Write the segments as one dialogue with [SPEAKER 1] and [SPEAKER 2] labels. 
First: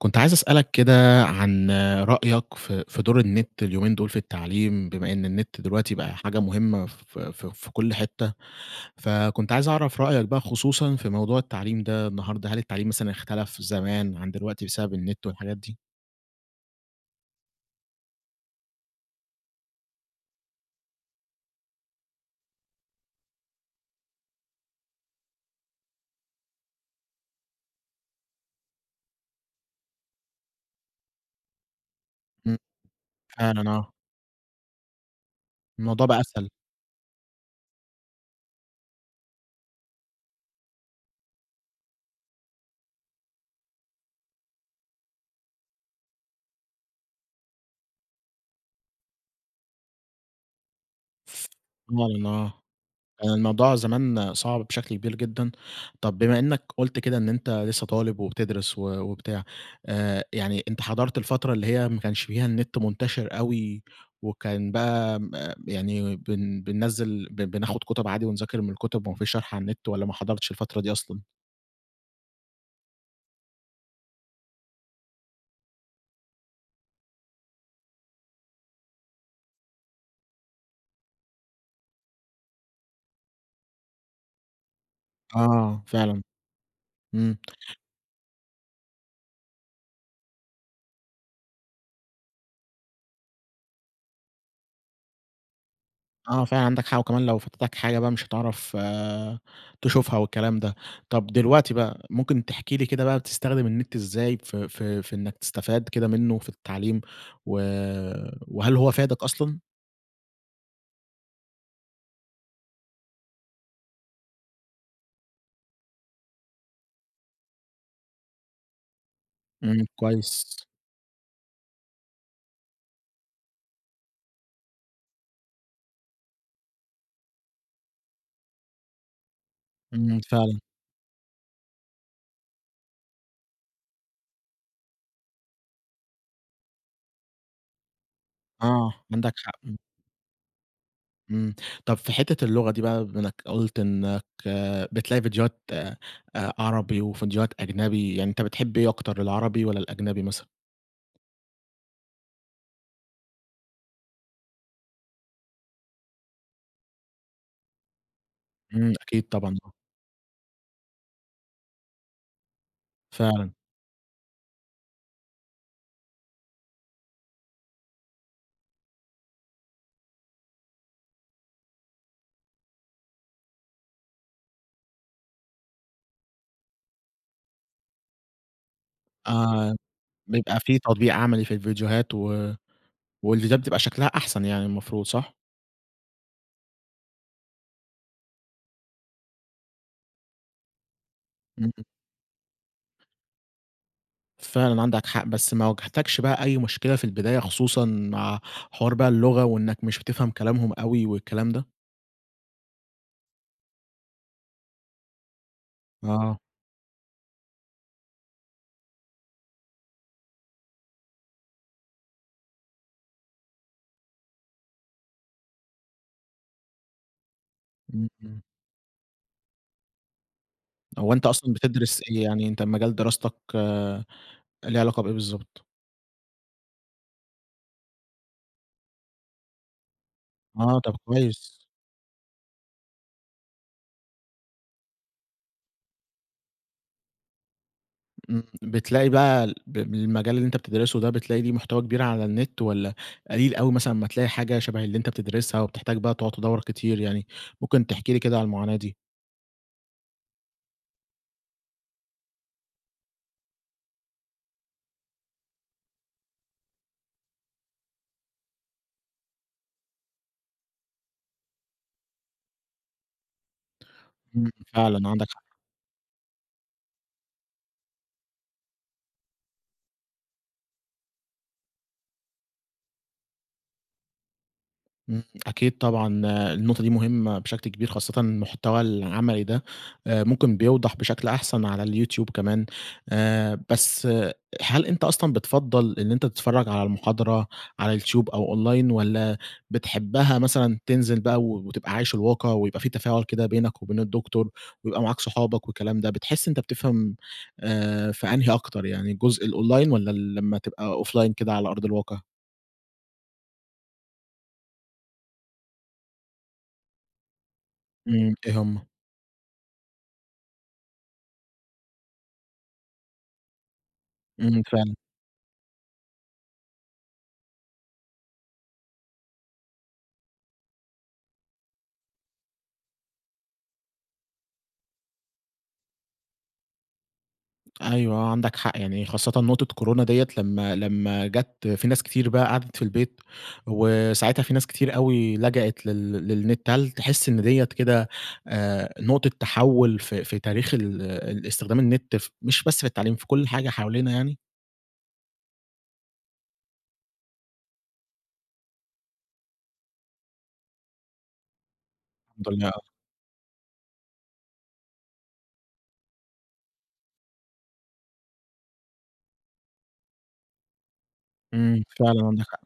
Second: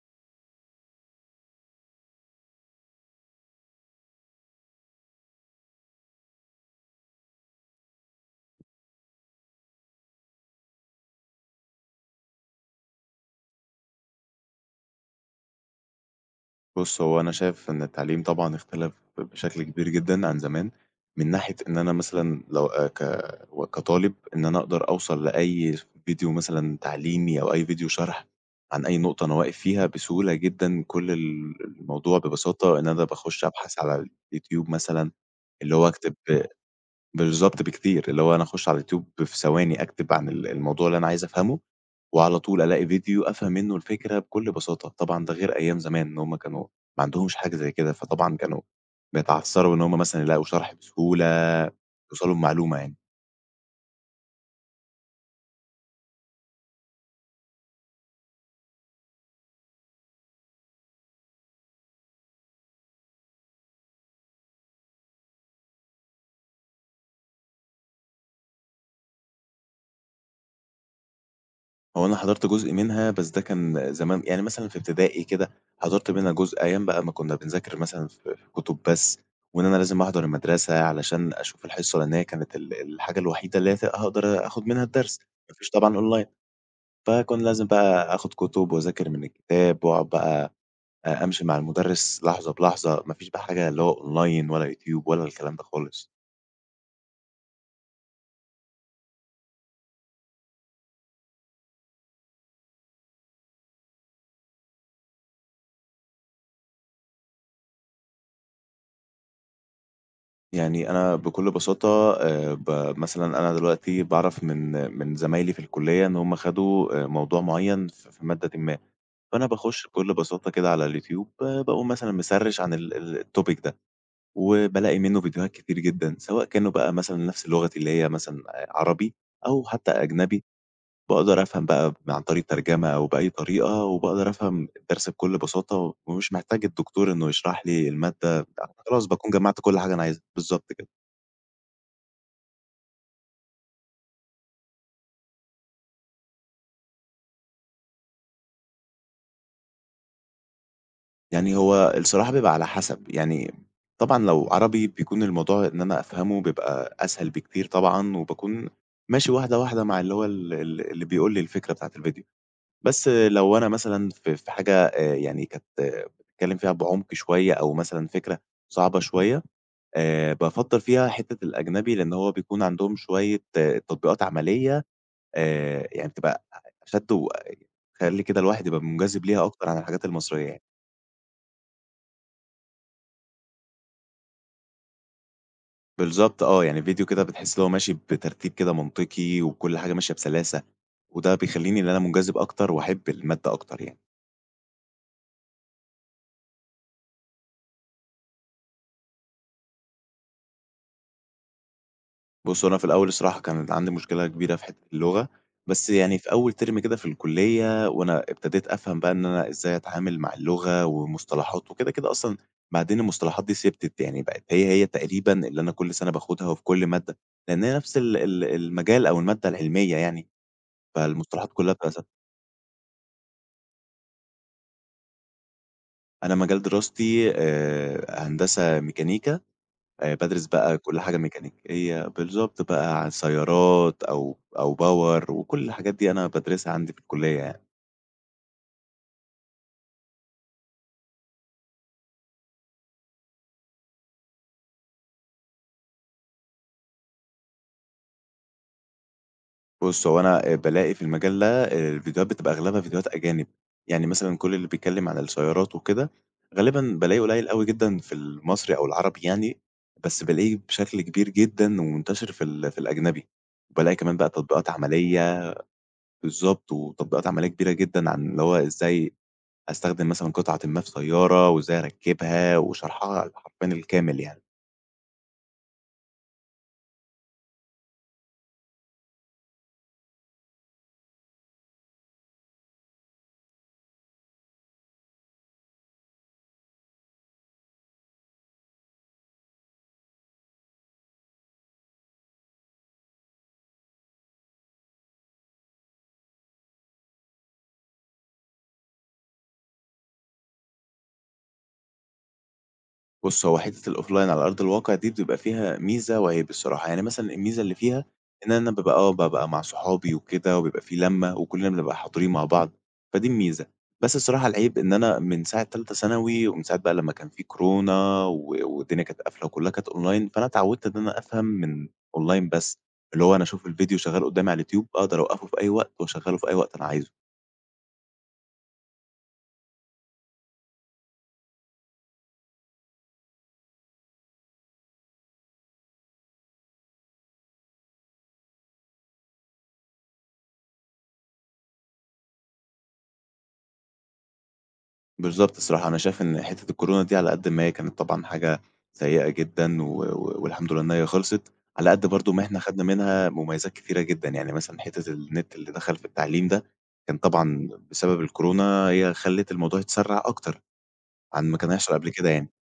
[SPEAKER 1] كنت عايز أسألك كده عن رأيك في في دور النت اليومين دول في التعليم، بما إن النت دلوقتي بقى حاجة مهمّة ف ف في كل حتّة، فكنت عايز أعرف رأيك بقى، خصوصًا في موضوع التعليم ده النهارده، هل التعليم مثلًا إختلف زمان عن دلوقتي بسبب النت والحاجات دي؟
[SPEAKER 2] بُص، هو أنا شايف إن التعليم طبعًا إختلف ب بشكل كبير جدًا عن زمان، من ناحية إن أنا مثلًا لو آآ ك كطالب إن أنا أقدر أوصل لأي ڤيديو مثلًا تعليمي، أو أي ڤيديو شرح عن أي نقطة أنا واقف فيها بسهولة جدًا. كل ال الموضوع
[SPEAKER 1] امم.
[SPEAKER 2] ببساطة إن أنا باخش
[SPEAKER 1] فعلًا،
[SPEAKER 2] أبحث
[SPEAKER 1] آه.
[SPEAKER 2] على الYouTube مثلًا اللي هو
[SPEAKER 1] الموضوع
[SPEAKER 2] أكتب
[SPEAKER 1] بقى أسهل.
[SPEAKER 2] بالضبط، بكتير اللي هو أنا أخش على الYouTube في ثواني أكتب عن ال الموضوع اللي أنا عايز أفهمه، وعلى طول ألاقي ڤيديو أفهم منّه الفكرة بكل بساطة. طبعًا ده غير أيام زمان، إن هم كانوا ما عندهمش حاجة زي كده، فطبعًا كانوا بيتعثروا إن هم مثلًا يلاقوا شرح بسهولة،
[SPEAKER 1] [unintelligible]
[SPEAKER 2] يوصلوا
[SPEAKER 1] آآ،
[SPEAKER 2] لمعلومة يعني.
[SPEAKER 1] الموضوع زمان صعب بشكل كبير جدًا. طب، بما إنّك قلت كده إن أنت لسّه طالب وبتدرس و وبتاع آآ، يعني أنت حضرت الفترة اللي هي ما كانش فيها النت منتشر أوي، وكان بقى م يعني بن بننزل ب بناخد كتب عادي ونذاكر من الكتب وما فيش شرح على النت، والّا ما حضرتش الفترة دي أصلًا؟
[SPEAKER 2] هو أنا حضرت جزء منها بس ده كان زمان، يعني مثلًا في ابتدائي كده، حضرت منها جزء أيام بقى ما كنا بنذاكر مثلًا ف في كتب بس، وإن أنا لازم أحضر المدرسة علشان أشوف الحصة لأن هي كانت ال الحاجة الوحيدة اللي هي ف هاقدر اخد منها الدرس، ما فيش
[SPEAKER 1] آه
[SPEAKER 2] طبعًا
[SPEAKER 1] فعلًا.
[SPEAKER 2] online فكان
[SPEAKER 1] امم.
[SPEAKER 2] لازم بقى اخد كتب، واذاكر من الكتاب، وأ أقعد بقى امشي مع المدرس لحظة بلحظة، ما فيش بقى حاجة اللي هو online ولا يوتيوب، ولا الكلام ده خالص.
[SPEAKER 1] آه فعلًا عندَك حق، وكمان لو فاتتَك حاجة بقى مش هتعرف تشوفها والكلام ده. طب دلوقتي بقى ممكن تحكي لي كده بقى بتستخدم النت إزاي ف ف في إنك تستفاد كده منه في التعليم؟ و وهل هو فادَك أصلًا؟
[SPEAKER 2] يعني أنا بكل بساطة آآ ب مثلًا أنا دلوقتي باعرف من من زمايلي في الكلية إن هم خدوا آآ، موضوع معين ف في مادةٍ ما، فأنا
[SPEAKER 1] امم
[SPEAKER 2] باخش بكل بساطة
[SPEAKER 1] كويس.
[SPEAKER 2] كده على اليوتيوب ب باقوم مثلًا مسرِّش عن ال ال الtopic ده، وبالاقي منه فيديوهات كتير جدًا، سواء كانوا بقى مثلًا نفس لغتي اللي هي مثلًا آآ عربي، أو حتى
[SPEAKER 1] امم
[SPEAKER 2] أجنبي.
[SPEAKER 1] فعلًا.
[SPEAKER 2] باقدر أفهم بقى ب عن طريق الترجمة أو بأي طريقة، وباقدر أفهم الدرس بكل بساطة، ومش محتاج الدكتور إنه يشرح لي المادة آآ،
[SPEAKER 1] آه
[SPEAKER 2] خلاص باكون
[SPEAKER 1] عندَك حق،
[SPEAKER 2] جمَّعت
[SPEAKER 1] امم.
[SPEAKER 2] كل حاجة أنا عايزها. بالضبط كده.
[SPEAKER 1] امم. طب في حتّة اللغة دي بقى بما إنّك قلت إنّك بتلاقي ڨيديوهات آآ، عربي، وڨيديوهات أجنبي، يعني أنت بتحب إيه أكتر العربي والّا الأجنبي مثلًا؟
[SPEAKER 2] يعني هو الصراحة بيبقى على حسب. يعني طبعًا لو عربي بيكون الموضوع إن أنا أفهمه بيبقى أسهل بكتير طبعًا، وباكون
[SPEAKER 1] امم. أكيد
[SPEAKER 2] ماشي واحدة
[SPEAKER 1] طبعًا، آه.
[SPEAKER 2] واحدة مع اللي هو ال ال اللي بيقول لي الفكرة بتاعة الڤيديو. بس
[SPEAKER 1] فعلًا.
[SPEAKER 2] لو أنا مثلًا في في حاجة آآ يعني كانت بتتكلّم فيها بعمق شويّة أو مثلًا فكرة صعبة شويّة آآ، بافضَّل فيها حتّة الأجنبي، لأن هو بيكون عندهم شويّة تطبيقات عمليّة آآ، يعني بتبقى أ أشد وتخلّي كده الواحد يبقى منجذب ليها أكتر
[SPEAKER 1] آه،
[SPEAKER 2] عن الحاجات المصريّة
[SPEAKER 1] بيبقى
[SPEAKER 2] يعني.
[SPEAKER 1] في تطبيق عملي في الڤيديوهات و والڤيديوهات بتبقى شكلها أحسن يعني المفروض، صح؟
[SPEAKER 2] بالضبط آه، يعني ڤيديو كده بتحس إن هو ماشي بترتيب كده منطقي وكل حاجة ماشية بسلاسة، وده
[SPEAKER 1] امم.
[SPEAKER 2] بيخليني إن أنا منجذب أكتر وأحب المادة أكتر يعني.
[SPEAKER 1] فعلًا عندك حق. بس ما واجهتكش بقى أي مشكلة في البداية خصوصًا مع حوار بقى اللغة، وإنّك مش بتفهم كلامهم أوي والكلام ده؟
[SPEAKER 2] بُص هو أنا في الأول الصراحة كانت عندي مشكلة كبيرة في حتة اللغة، بس يعني في
[SPEAKER 1] آه.
[SPEAKER 2] أول term كده في الكلية وأنا ابتديت أفهم بقى إن أنا إزاي أتعامل مع اللغة، ومصطلحات وكده، كده أصلًا بعدين المصطلحات دي ثِبتت، يعني بقت هي هي تقريبًا اللي أنا كل سنة باخدها وفي كل مادة، لأن هي نفس
[SPEAKER 1] امم،
[SPEAKER 2] ال
[SPEAKER 1] امم.
[SPEAKER 2] ال المجال أو المادة العلمية يعني،
[SPEAKER 1] هو أنتَ أصلًا
[SPEAKER 2] فالمصطلحات كلها
[SPEAKER 1] بتدرس
[SPEAKER 2] [unintelligible]
[SPEAKER 1] إيه؟ يعني أنتَ مجال دراستك ليه علاقة بإيه بالضبط؟
[SPEAKER 2] أنا مجال دراستي آآ، هندسة ميكانيكا آآ، بادرس بقى
[SPEAKER 1] آه طب
[SPEAKER 2] كل حاجة
[SPEAKER 1] كويس.
[SPEAKER 2] ميكانيكية. بالضبط بقى عن سيارات أو أو power وكل الحاجات دي أنا بادرسها عندي في الكلية يعني.
[SPEAKER 1] آمم بتلاقي بقى ال ب بالمجال اللي أنتَ بتدرسه ده بتلاقي ليه محتوى كبير على النت، والّا قليل أوي مثلًا أما تلاقي حاجة شَبَه اللي أنتَ بتدرسها وبتحتاج بقى تُقعد تدوَّر كتير؟ يعني ممكن تحكي لي كده على المعاناة دي.
[SPEAKER 2] بُص هو أنا آآ بالاقي في المجال ده آآ الفيديوهات بتبقى أغلبها فيديوهات أجانب، يعني مثلًا كل اللي بيتكلم عن السيارات وكده غالبًا بالاقي قُليل أوي جدًا في المصري أو العربي يعني، بس بالاقيه بشكل كبير جدًا، ومنتشر في ال في الأجنبي. وبالاقي كمان بقى
[SPEAKER 1] امم
[SPEAKER 2] تطبيقات
[SPEAKER 1] فعلًا عندك
[SPEAKER 2] عملية
[SPEAKER 1] حق.
[SPEAKER 2] بالضبط وتطبيقات عملية كبيرة جدًا عن اللي هو إزاي استخدم مثلًا قطعةٍ ما في سيارة، وإزاي اركّبها وشَرْحها حرفيًا الكامل يعني.
[SPEAKER 1] امم، أكيد طبعًا النقطة دي مهمة بشكل كبير خاصةً المحتوى العملي ده آآ ممكن بيوضح بشكل أحسن على اليوتيوب كمان، آآ بس هل أنتَ أصلًا بتفضَّل إن أنتَ تتفرج على المحاضرة على اليوتيوب، أو online والَّا بتحبها مثلًا تنزل بقى و وتبقى عايش الواقع، ويبقى في تفاعل كده بينك وبين الدكتور، ويبقى معاك صحابك والكلام ده؟ بتحس إن أنتَ بتفهم آآ، في أنهي أكتر، يعني جزء الonline والَّا لمّا تبقى offline كده على أرض الواقع؟
[SPEAKER 2] بُص هو حتّة الoffline على أرض الواقع دي، بتبقى فيها ميزة وعيب الصراحة، يعني مثلًا الميزة اللي فيها
[SPEAKER 1] امم، إيه
[SPEAKER 2] إن أنا
[SPEAKER 1] هم؟
[SPEAKER 2] بابقى آه بابقى مع صحابي وكده، وبيبقى في لمّة، وكلنا بنبقى حاضرين مع بعض، فدي الميزة. بس الصراحة
[SPEAKER 1] امم
[SPEAKER 2] العيب إن
[SPEAKER 1] فعلًا.
[SPEAKER 2] أنا من ساعة تالتة ثانوي، ومن ساعة بقى لمّا كان في كورونا، و والدنيا كانت قافلة وكلها كانت online فأنا اتعودت إن أنا أفهم من online بس اللي هو أنا أشوف الفيديو شغَّال قدامي على اليوتيوب أقدر اوقَّفه في أي وقت، واشغله في أي وقت أنا عايزه.
[SPEAKER 1] أيوه آه عندك حق يعني، خاصةً نقطة كورونا دِيَّة لمّا لمّا جات في ناس كتير بقى قعدت في البيت، وساعتها في ناس كتير أوي لجأت لل للنت. هل تحس إن دِيَّة كده آآ، نقطة تحول في في تاريخ ال الإستخدام النت ف مش بس في التعليم في كل حاجة حوالينا يعني؟
[SPEAKER 2] بالضبط، الصراحة أنا شايف إن حتّة الكورونا دي على قد ما هي كانت طبعًا حاجة سيئة جدًا و و والحمد لله إن هي خلصت، على قد برضو ما إحنا خدنا
[SPEAKER 1] [unintelligible]
[SPEAKER 2] منها مميزات كتيرة جدًا، يعني مثلًا حتّة النت اللي دخل في التعليم ده كان طبعًا بسبب الكورونا، هي خلت الموضوع يتسرع أكتر عن ما كان
[SPEAKER 1] امم
[SPEAKER 2] هيحصل قبل
[SPEAKER 1] فعلًا
[SPEAKER 2] كده
[SPEAKER 1] عندك
[SPEAKER 2] يعني.
[SPEAKER 1] حق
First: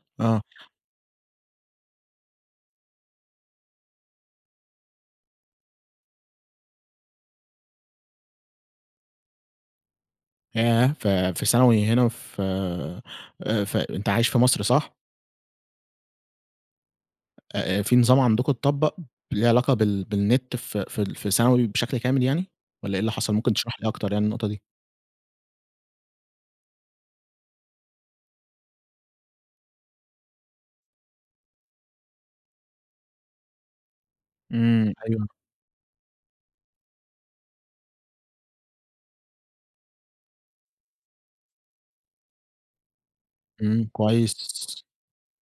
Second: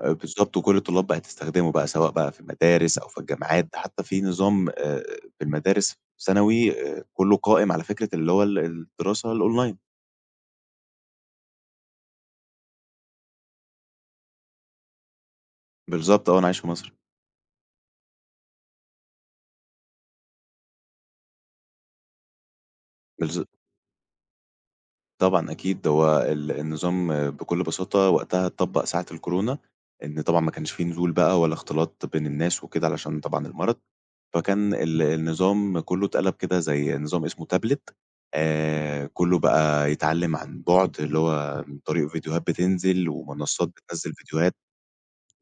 [SPEAKER 2] آآ
[SPEAKER 1] آه.
[SPEAKER 2] بالضبط، وكل الطلاب بقت تستخدمه بقى سواء بقى في المدارس أو في الجامعات، ده حتّى في نظام آآ، في المدارس ثانوي كلّه قائم على فكرة اللي هو ال الدراسة الأونلاين.
[SPEAKER 1] ياه! ف في ثانوي هنا ف آآ ف أنت عايش في مصر صح؟
[SPEAKER 2] بالضبط آه، أنا عايش في مصر.
[SPEAKER 1] آآ، في نظام عندكم اتطبق ليه علاقة بال بالنت ف فـي ال في ثانوي بشكل كامل يعني؟ والّا إيه اللي حصل؟
[SPEAKER 2] بالض
[SPEAKER 1] ممكن تشرح لي أكتر يعني النقطة دي.
[SPEAKER 2] طبعًا أكيد، هو ال النظام بكل بساطة وقتها اتطبق ساعة الكورونا، إن طبعًا ما كانش في نزول بقى ولا اختلاط بين الناس وكده علشان طبعًا المرض، فكان
[SPEAKER 1] امم.
[SPEAKER 2] ال
[SPEAKER 1] أيوه.
[SPEAKER 2] النظام كلّه اتقلب كده زي نظام إسمه تابلت آآ، كلّه بقى يتعلم عن بُعد، اللي هو من طريق ڤيديوهات بتنزل، ومنصات
[SPEAKER 1] امم
[SPEAKER 2] بتنزل ڤيديوهات.
[SPEAKER 1] كويس.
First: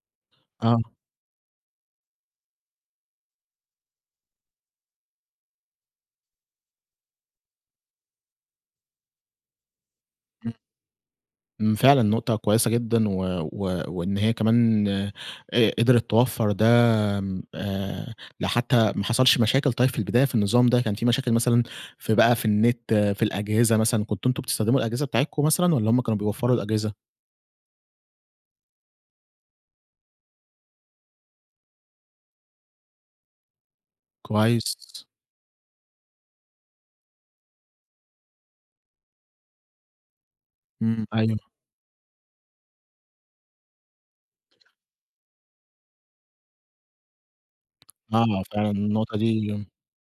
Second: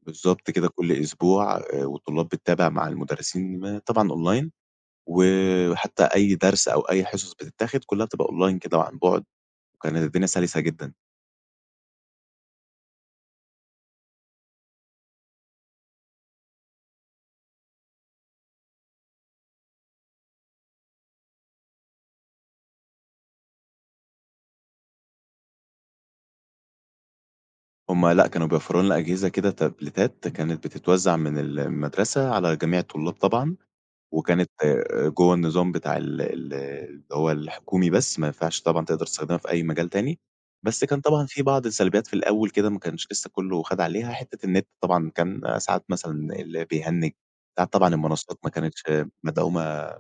[SPEAKER 2] بالضبط كده كل
[SPEAKER 1] آه.
[SPEAKER 2] أسبوع والطلاب بتتابع مع المدرسين م طبعًا أونلاين، وحتّى أي درس أو أي حصص بتتاخد كلّها بتبقى أونلاين كده وعن بُعد، وكانت الدنيا
[SPEAKER 1] امم.
[SPEAKER 2] سلسة جدًا.
[SPEAKER 1] امم، فعلًا نقطة كويّسة جدًا، و و وإن هي كمان ق قدرت توفر ده امم آآ، لحتى ما حصلش مشاكل طيّب في البداية في النظام ده، كان في مشاكل مثلًا في بقى في النت في الأجهزة مثلًا، كنتوا أنتم بتستخدموا الأجهزة بتاعتكم مثلًا والّا هم كانوا بيوفروا الأجهزة؟
[SPEAKER 2] هم لأ، كانوا بيوفروا لنا أجهزة كده تبليتات كانت بتتوزع من المدرسة على جميع الطلاب طبعًا، وكانت
[SPEAKER 1] كويس.
[SPEAKER 2] جوّه النظام بتاع ال ال اللي هو الحكومي بس، ما ينفعش طبعًا تقدر تستخدمها في أي مجال تاني. بس كان
[SPEAKER 1] امم،
[SPEAKER 2] طبعًا
[SPEAKER 1] أيوه.
[SPEAKER 2] في بعض السلبيات في الأوّل كده ما كانش لسّه كلّه خد عليها، حتّة النت طبعًا كان ساعات مثلًا اللي بيهنج، ساعات طبعًا المنصات
[SPEAKER 1] آه،
[SPEAKER 2] ما
[SPEAKER 1] فعلًا
[SPEAKER 2] كانتش
[SPEAKER 1] النقطة دي إمم.
[SPEAKER 2] مدعومة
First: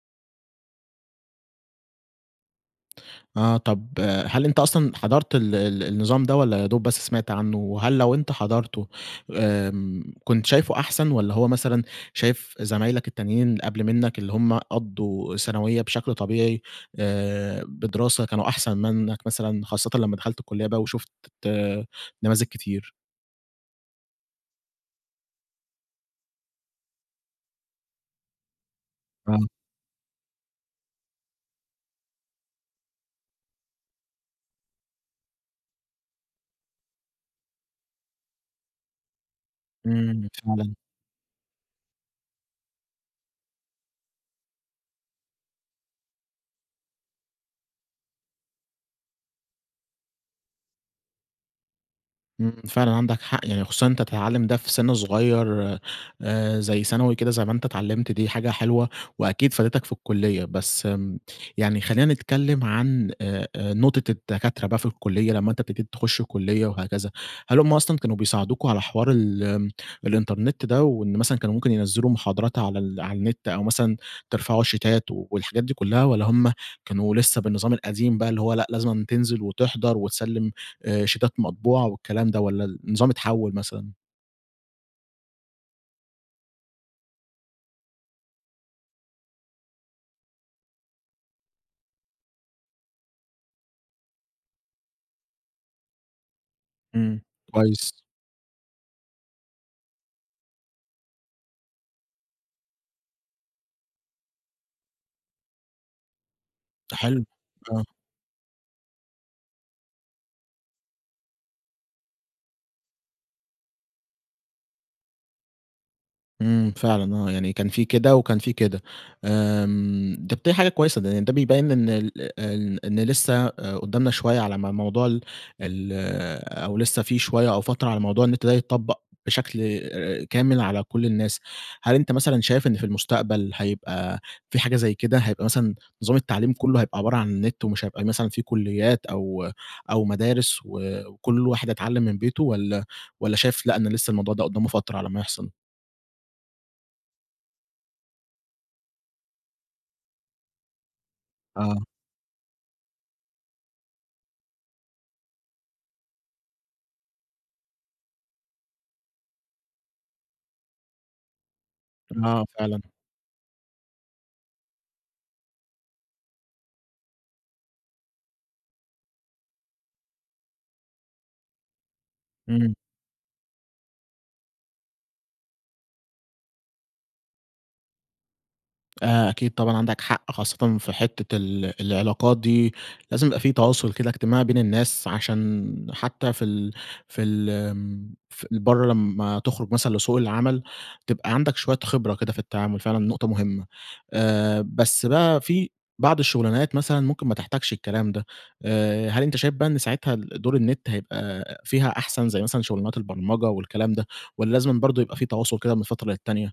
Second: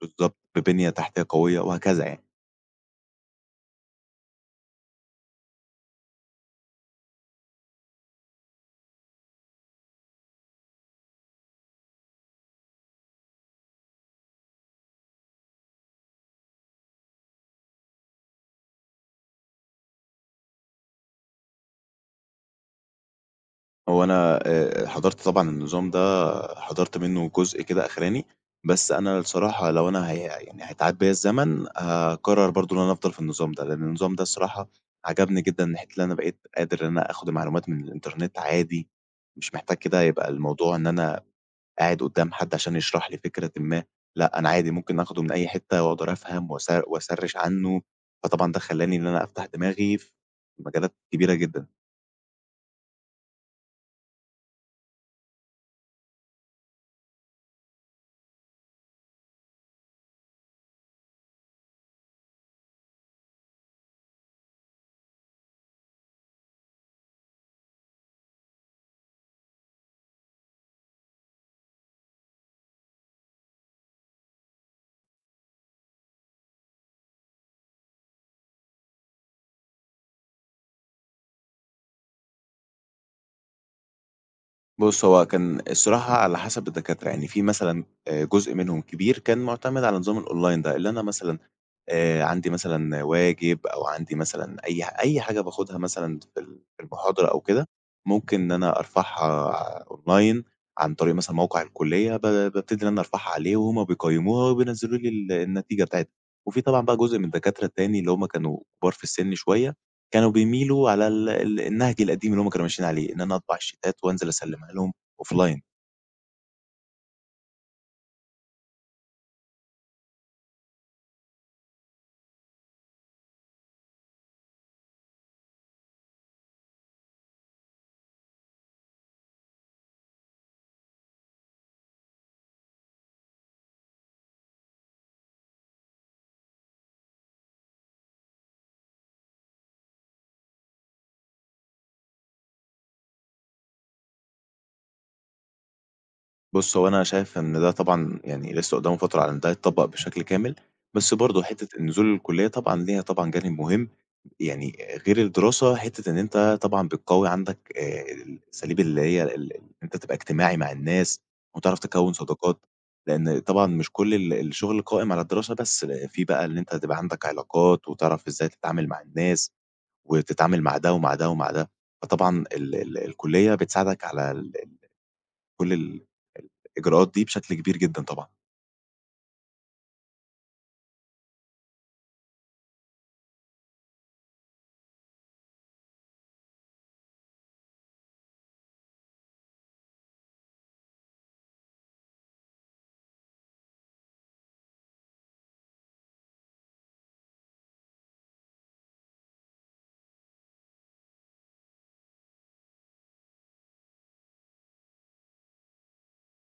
[SPEAKER 2] بالضبط ببنية تحتية قويّة، وهكذا يعني.
[SPEAKER 1] آه طب هل أنت أصلًا حضرت ال ال النظام ده، والّا يادوب بس سمعت عنّه؟ وهل لو أنت حضرته آمم، كنت شايفه أحسن، والّا هو مثلًا شايف زمايلك التانيين قبل منّك اللي هم قضّوا ثانوية بشكل طبيعي آآ، بدراسة كانوا أحسن منّك مثلًا، خاصة لمّا دخلت الكلية بقى وشُفت نماذج كتير؟
[SPEAKER 2] هو أنا آآ، حضرت طبعًا النظام ده حضرت منّه جزء كده أخراني، بس أنا
[SPEAKER 1] آه.
[SPEAKER 2] الصراحة لو أنا هي يعني هيتعاد بيّا الزمن هاقرر برضو إن أنا أفضل في النظام ده، لأن النظام ده الصراحة عجبني جدًا من ناحية اللي أنا بقيت قادر إن أنا أخد معلومات من الإنترنت عادي، مش محتاج كده يبقى
[SPEAKER 1] امم، فعلًا.
[SPEAKER 2] الموضوع إن أنا قاعد قدّام حد عشان يشرح لي فكرةٍ ما، لأ أنا عادي ممكن اخده من أي حتّة وأقدر أفهم واس واسرّش عنّه، فطبعًا ده خلّاني إن أنا أفتح دماغي في مجالات كبيرة جدًا.
[SPEAKER 1] امم، فعلًا عندك حق، يعني خصوصًا إن أنتَ تتعلم ده في سن صغيّر، آآ، زي ثانوي كده زي ما أنتَ اتعلمت دي حاجة حلوة، وأكيد فادتك في الكلية. بس امم، يعني خلِّينا نتكلّم عن آآ آآ، نقطة الدكاترة بقى في الكلية، لمّا أنتَ ابتديت تخش الكلية وهكذا، هل هم أصلًا كانوا بيساعدوكم على حوار ال الإنترنت ده، وإن مثلًا كانوا ممكن ينزلوا محاضرات على ال على النت، أو مثلًا ترفعوا شيتات والحاجات دي كلّها والّا هم كانوا لسّه بالنظام القديم بقى اللي هو لأ، لازمًا تنزل، وتحضر، وتسلم آآ، شيتات مطبوعة، والكلام ده والّا ال النظام اتحوّل مثلًا؟
[SPEAKER 2] بُص هو كان الصراحة على حسب الدكاترة، يعني في مثلًا آآ، جزء منهم كبير كان معتمد على نظام الأونلاين ده، اللي أنا مثلًا آآ، عندي مثلًا واجب، أو عندي مثلًا أي ح أي حاجة باخدها مثلًا في ال في
[SPEAKER 1] امم
[SPEAKER 2] المحاضرة أو كده،
[SPEAKER 1] كويس.
[SPEAKER 2] ممكن إن أنا أرفعها ع أونلاين، عن طريق مثلًا موقع الكلية ب بابتدي إن أنا أرفعها عليه، وهم بيقيموها وبينزلوا لي ال النتيجة بتاعتها. وفي طبعًا بقى جزء
[SPEAKER 1] حلو،
[SPEAKER 2] من الدكاترة
[SPEAKER 1] آه.
[SPEAKER 2] التاني اللي هم كانوا كبار في السن شويّة، كانوا بيميلوا على ال ال النهج القديم اللي هم كانوا ماشيين عليه، إن أنا أطبع الشيتات وأنزل أسلمها لهم أوفلاين.
[SPEAKER 1] امم، فعلًا آه، يعني كان في كده وكان في كده. آمم، طب، دي حاجة كويسة لأن ده بيبين إن ال إن إن لسه ق قدامنا شوية على ما موضوع ال ال أو لسه في شوية أو فترة على موضوع النت ده يتطبق بشكل آآ، كامل على كل الناس. هل أنت مثلًا شايف إن في المستقبل هيبقى في حاجة زي كده، هيبقى مثلًا نظام التعليم كله هيبقى عبارة عن النت، ومش هيبقى مثلًا في كليات أو أو مدارس و وكل واحد هيتعلم من بيته؟ والّا والّا شايف لأ، إن لسه الموضوع ده قدامه فترة على ما يحصل؟
[SPEAKER 2] بُص، هو أنا شايف إن ده طبعًا يعني لسه قدّامه فترة على إن ده يتطبق بشكل كامل، بس برضو حتّة
[SPEAKER 1] آه.
[SPEAKER 2] النزول للكلية طبعًا ليها طبعًا جانب مهم، يعني غير الدراسة، حتّة إن أنت طبعًا بتقوي عندك آآ، الأساليب اللي هي ال أنت تبقى إجتماعي مع الناس وتعرف تكوّن
[SPEAKER 1] آه،
[SPEAKER 2] صداقات.
[SPEAKER 1] فعلًا.
[SPEAKER 2] لأن طبعًا مش كل ال الشغل قائم على الدراسة بس، في بقى اللي أنت تبقى عندك علاقات وتعرف إزاي تتعامل مع الناس، وتتعامل مع ده ومع ده ومع ده، فطبعًا
[SPEAKER 1] امم.
[SPEAKER 2] ال ال الكلية بتساعدك على ال ال كل ال الإجراءات دي بشكل كبير جدًا، طبعًا.
[SPEAKER 1] آآ، أكيد طبعًا عندك حق خاصة في حتّة ال العلاقات دي، لازم يبقى في تواصل كده إجتماعي بين الناس عشان حتّى في ال في ال آمم، في برّه لمّا تخرج مثلًا لسوق العمل، تبقى عندك شويّة خبرة كده في التعامل فعلًا نقطة مهمّة. آآ، بس بقى في بعض الشغلانات مثلًا ممكن ما تحتاجش الكلام ده، آآ، هل أنت شايف بقى إن ساعتها ال دور النت هيبقى فيها أحسن زي مثلًا شغلانات البرمجة والكلام ده، والّا لازمًا برضو يبقى في تواصل كده من فترة للتانية؟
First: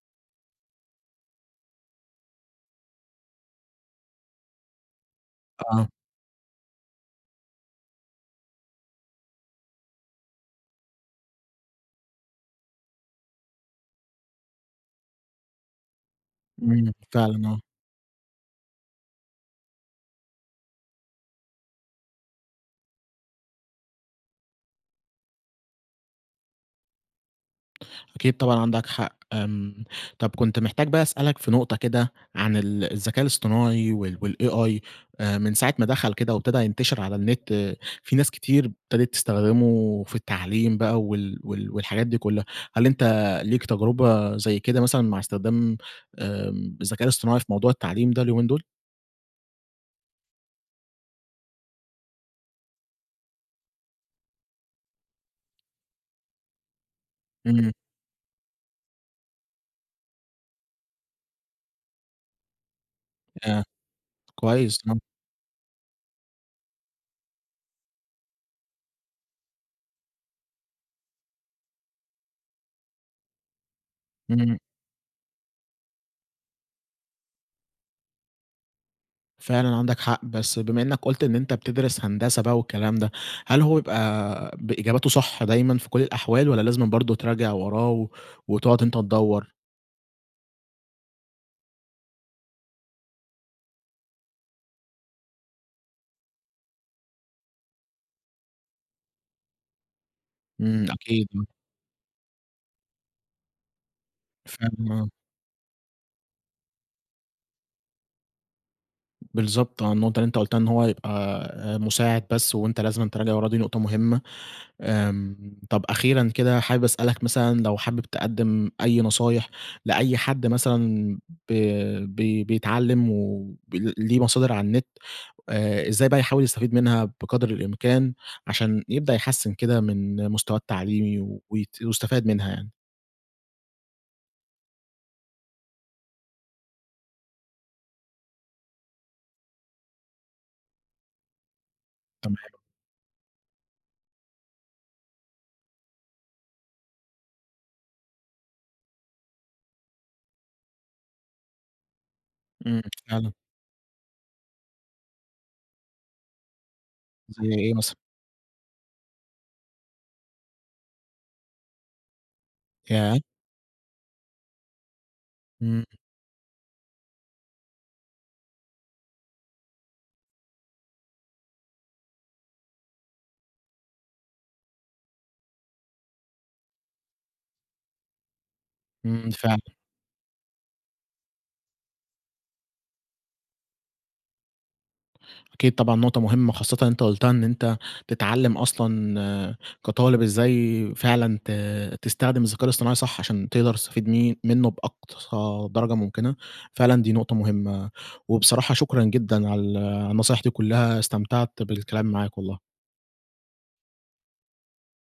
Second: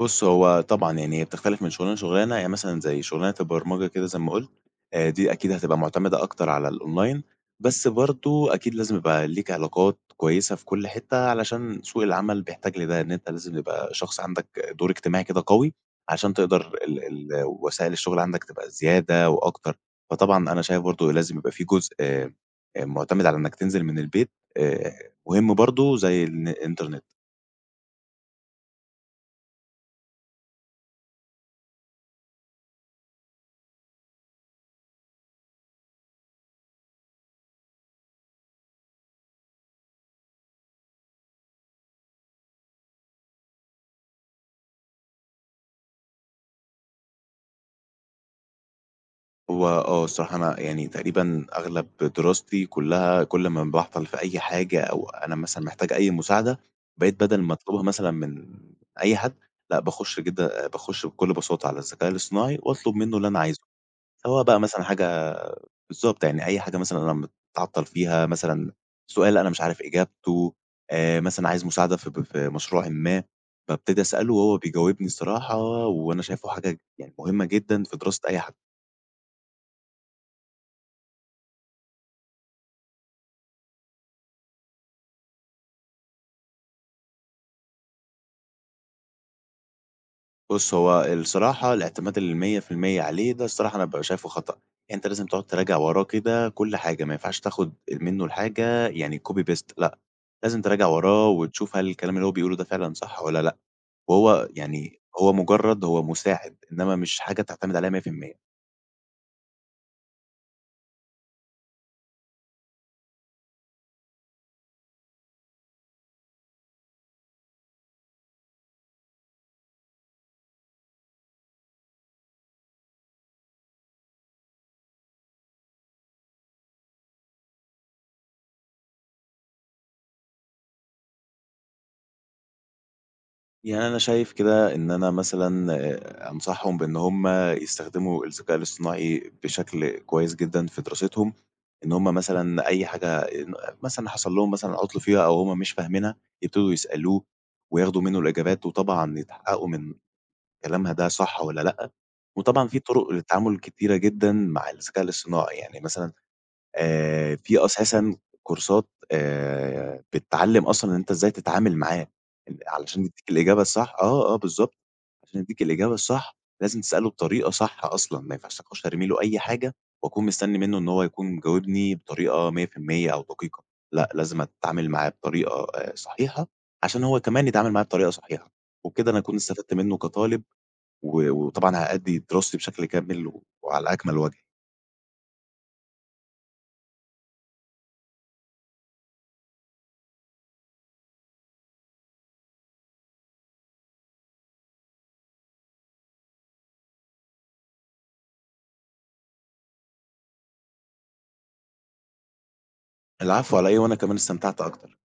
[SPEAKER 2] بُص هو طبعًا، يعني هي بتختلف من شغلانة لشغلانة، يعني مثلًا زي شغلانة البرمجة كده زي ما قلت، آآ دي أكيد هتبقى
[SPEAKER 1] آه.
[SPEAKER 2] معتمدة أكتر على الأونلاين، بس برضو أكيد لازم يبقى ليك علاقات كويّسة في كل حتّة علشان سوق العمل بيحتاج لده، إن أنت لازم يبقى شخص عندك دور إجتماعي كده قوي عشان تقدر
[SPEAKER 1] امم،
[SPEAKER 2] ال ال
[SPEAKER 1] فعلًا، آه.
[SPEAKER 2] وسائل الشغل عندك تبقى زيادة و أكتر. فطبعًا أنا شايف برضو لازم يبقى في جزء آآ معتمد على إنّك تنزل من البيت آآ، مهم برضو زي الن الإنترنت.
[SPEAKER 1] أكيد طبعًا عندك حق. آمم، طب كنت محتاج بقى أسألك في نقطة كده عن ال الذكاء الاصطناعي وال والAI آآ، من ساعة ما دخل كده وابتدى ينتشر على النت، في ناس كتير ابتدت تستخدمه في التعليم بقى وال وال والحاجات دي كلها، هل أنت ليك تجربة زي كده مثلًا مع إستخدام آمم، الذكاء الاصطناعي في موضوع التعليم ده اليومين دول؟
[SPEAKER 2] هو آه، الصراحة، أنا يعني تقريبًا أغلب دراستي كلها، كل ما باعطل في أي حاجة أو أنا مثلًا محتاج أي مساعدة، بقيت بدل ما
[SPEAKER 1] امم.
[SPEAKER 2] أطلبها مثلًا من أي حد، لأ، باخش كده باخش بكل بساطة على الذكاء الاصطناعي وأطلب منه اللي أنا عايزه.
[SPEAKER 1] آه،
[SPEAKER 2] سواء بقى
[SPEAKER 1] كويس
[SPEAKER 2] مثلًا
[SPEAKER 1] آه.
[SPEAKER 2] حاجة بالضبط، يعني أي حاجة مثلًا أنا متعطل فيها، مثلًا سؤال أنا مش عارف إجابته، آآ، مثلًا عايز مساعدة في ب في مشروعٍ ما، بأبتدي أسأله وهو
[SPEAKER 1] امم.
[SPEAKER 2] بيجاوبني الصراحة، وأنا شايفه حاجة يعني مهمة جدًا في دراسة أي حد.
[SPEAKER 1] فعلًا عندك حق، بس بما إنك قلت إن أنت بتدرس هندسة بقى والكلام ده، هل هو بيبقى بإجاباته صح دايمًا في كل الأحوال، والّا لازمًا برضه تراجع وراه و وتقعد أنت تدّور؟
[SPEAKER 2] بُص، هو الصراحة الإعتماد ال100% عليه ده الصراحة أنا بابقى شايفه خطأ. أنت لازم تقعد تراجع وراه كده كل حاجة، ما ينفعش تاخد منه الحاجة يعني copy paste لأ، لازم تراجع
[SPEAKER 1] امم، أكيد،
[SPEAKER 2] وراه
[SPEAKER 1] امم.
[SPEAKER 2] وتشوف هل الكلام اللي هو بيقوله ده فعلًا صح والّا لأ، وهو
[SPEAKER 1] فاهم
[SPEAKER 2] يعني
[SPEAKER 1] آه.
[SPEAKER 2] هو مجرد هو مساعد، إنما مش حاجة تعتمد عليها 100%.
[SPEAKER 1] بالضبط آه، النقطة اللي أنت قلتها إن هو يبقى آآ، مساعد بس، وأنت لازمًا تراجع وراه، دي نقطة مهمة. آمم، طب، أخيرًا كده حابب أسألك مثلًا لو حابب تقدم أي نصايح لأي حد مثلًا ب بـي بيتعلم ول ليه مصادر على النت، آآ، إزاي بقى يحاول يستفيد منها بقدر الإمكان عشان يبدأ يحسّن كده من مستواه التعليمي ويت ويستفاد منها يعني؟
[SPEAKER 2] يعني أنا شايف كده إن أنا مثلًا أنصحهم بإن هم يستخدموا الذكاء الاصطناعي بشكل كويّس جدًا في دراستهم. إن همّ
[SPEAKER 1] تمام.
[SPEAKER 2] مثلًا أي حاجة آآ ن مثلًا حصل لهم مثلًا عطل فيها أو هم مش فاهمينها يبتدوا يسألوه، وياخدوا منّه الإجابات وطبعًا يتحققوا من كلامها ده صح والّا لأ، وطبعًا في
[SPEAKER 1] امم.
[SPEAKER 2] طرق
[SPEAKER 1] فعلًا.
[SPEAKER 2] للتعامل كتيرة جدًا مع الذكاء الاصطناعي، يعني مثلًا آآ،
[SPEAKER 1] زي
[SPEAKER 2] في
[SPEAKER 1] إيه مثلًا؟
[SPEAKER 2] أساسًا كورسات آآ، بتعلم أصلًا إن أنت إزاي تتعامل معاه آآ علشان
[SPEAKER 1] ياه!
[SPEAKER 2] يدّيك الإجابة الصح، آه، آه، بالضبط، عشان يدّيك
[SPEAKER 1] امم.
[SPEAKER 2] الإجابة الصح لازم تسأله بطريقة صح أصلًا، ما ينفعش أخش أرمي له أي حاجة واكون مستنّي منّه إن هو يكون مجاوبني بطريقة 100% أو دقيقة. لأ، لازم اتعامل معاه بطريقة آآ صحيحة، عشان هو كمان يتعامل معايا بطريقة صحيحة. وكده أنا
[SPEAKER 1] امم.
[SPEAKER 2] أكون
[SPEAKER 1] فعلًا.
[SPEAKER 2] استفدت منّه كطالب، و وطبعًا هأدي دراستي بشكل كامل، وعلى أكمل وجه.
[SPEAKER 1] أكيد طبعًا، نقطة مهمّة خاصةً أنت قلتها إن أنت تتعلم أصلًا كطالب إزاي فعلًا ت تستخدم الذكاء الاصطناعي صح، عشان تقدر تستفيد م منّه بأقصى درجة ممكنة. فعلًا دي نقطة مهمّة، وبصراحة شكرًا جدًا على ال على النصايح دي كلّها، استمتعت بالكلام معاك والله.
[SPEAKER 2] العفو على إيه، وأنا كمان استمتعت أكتر.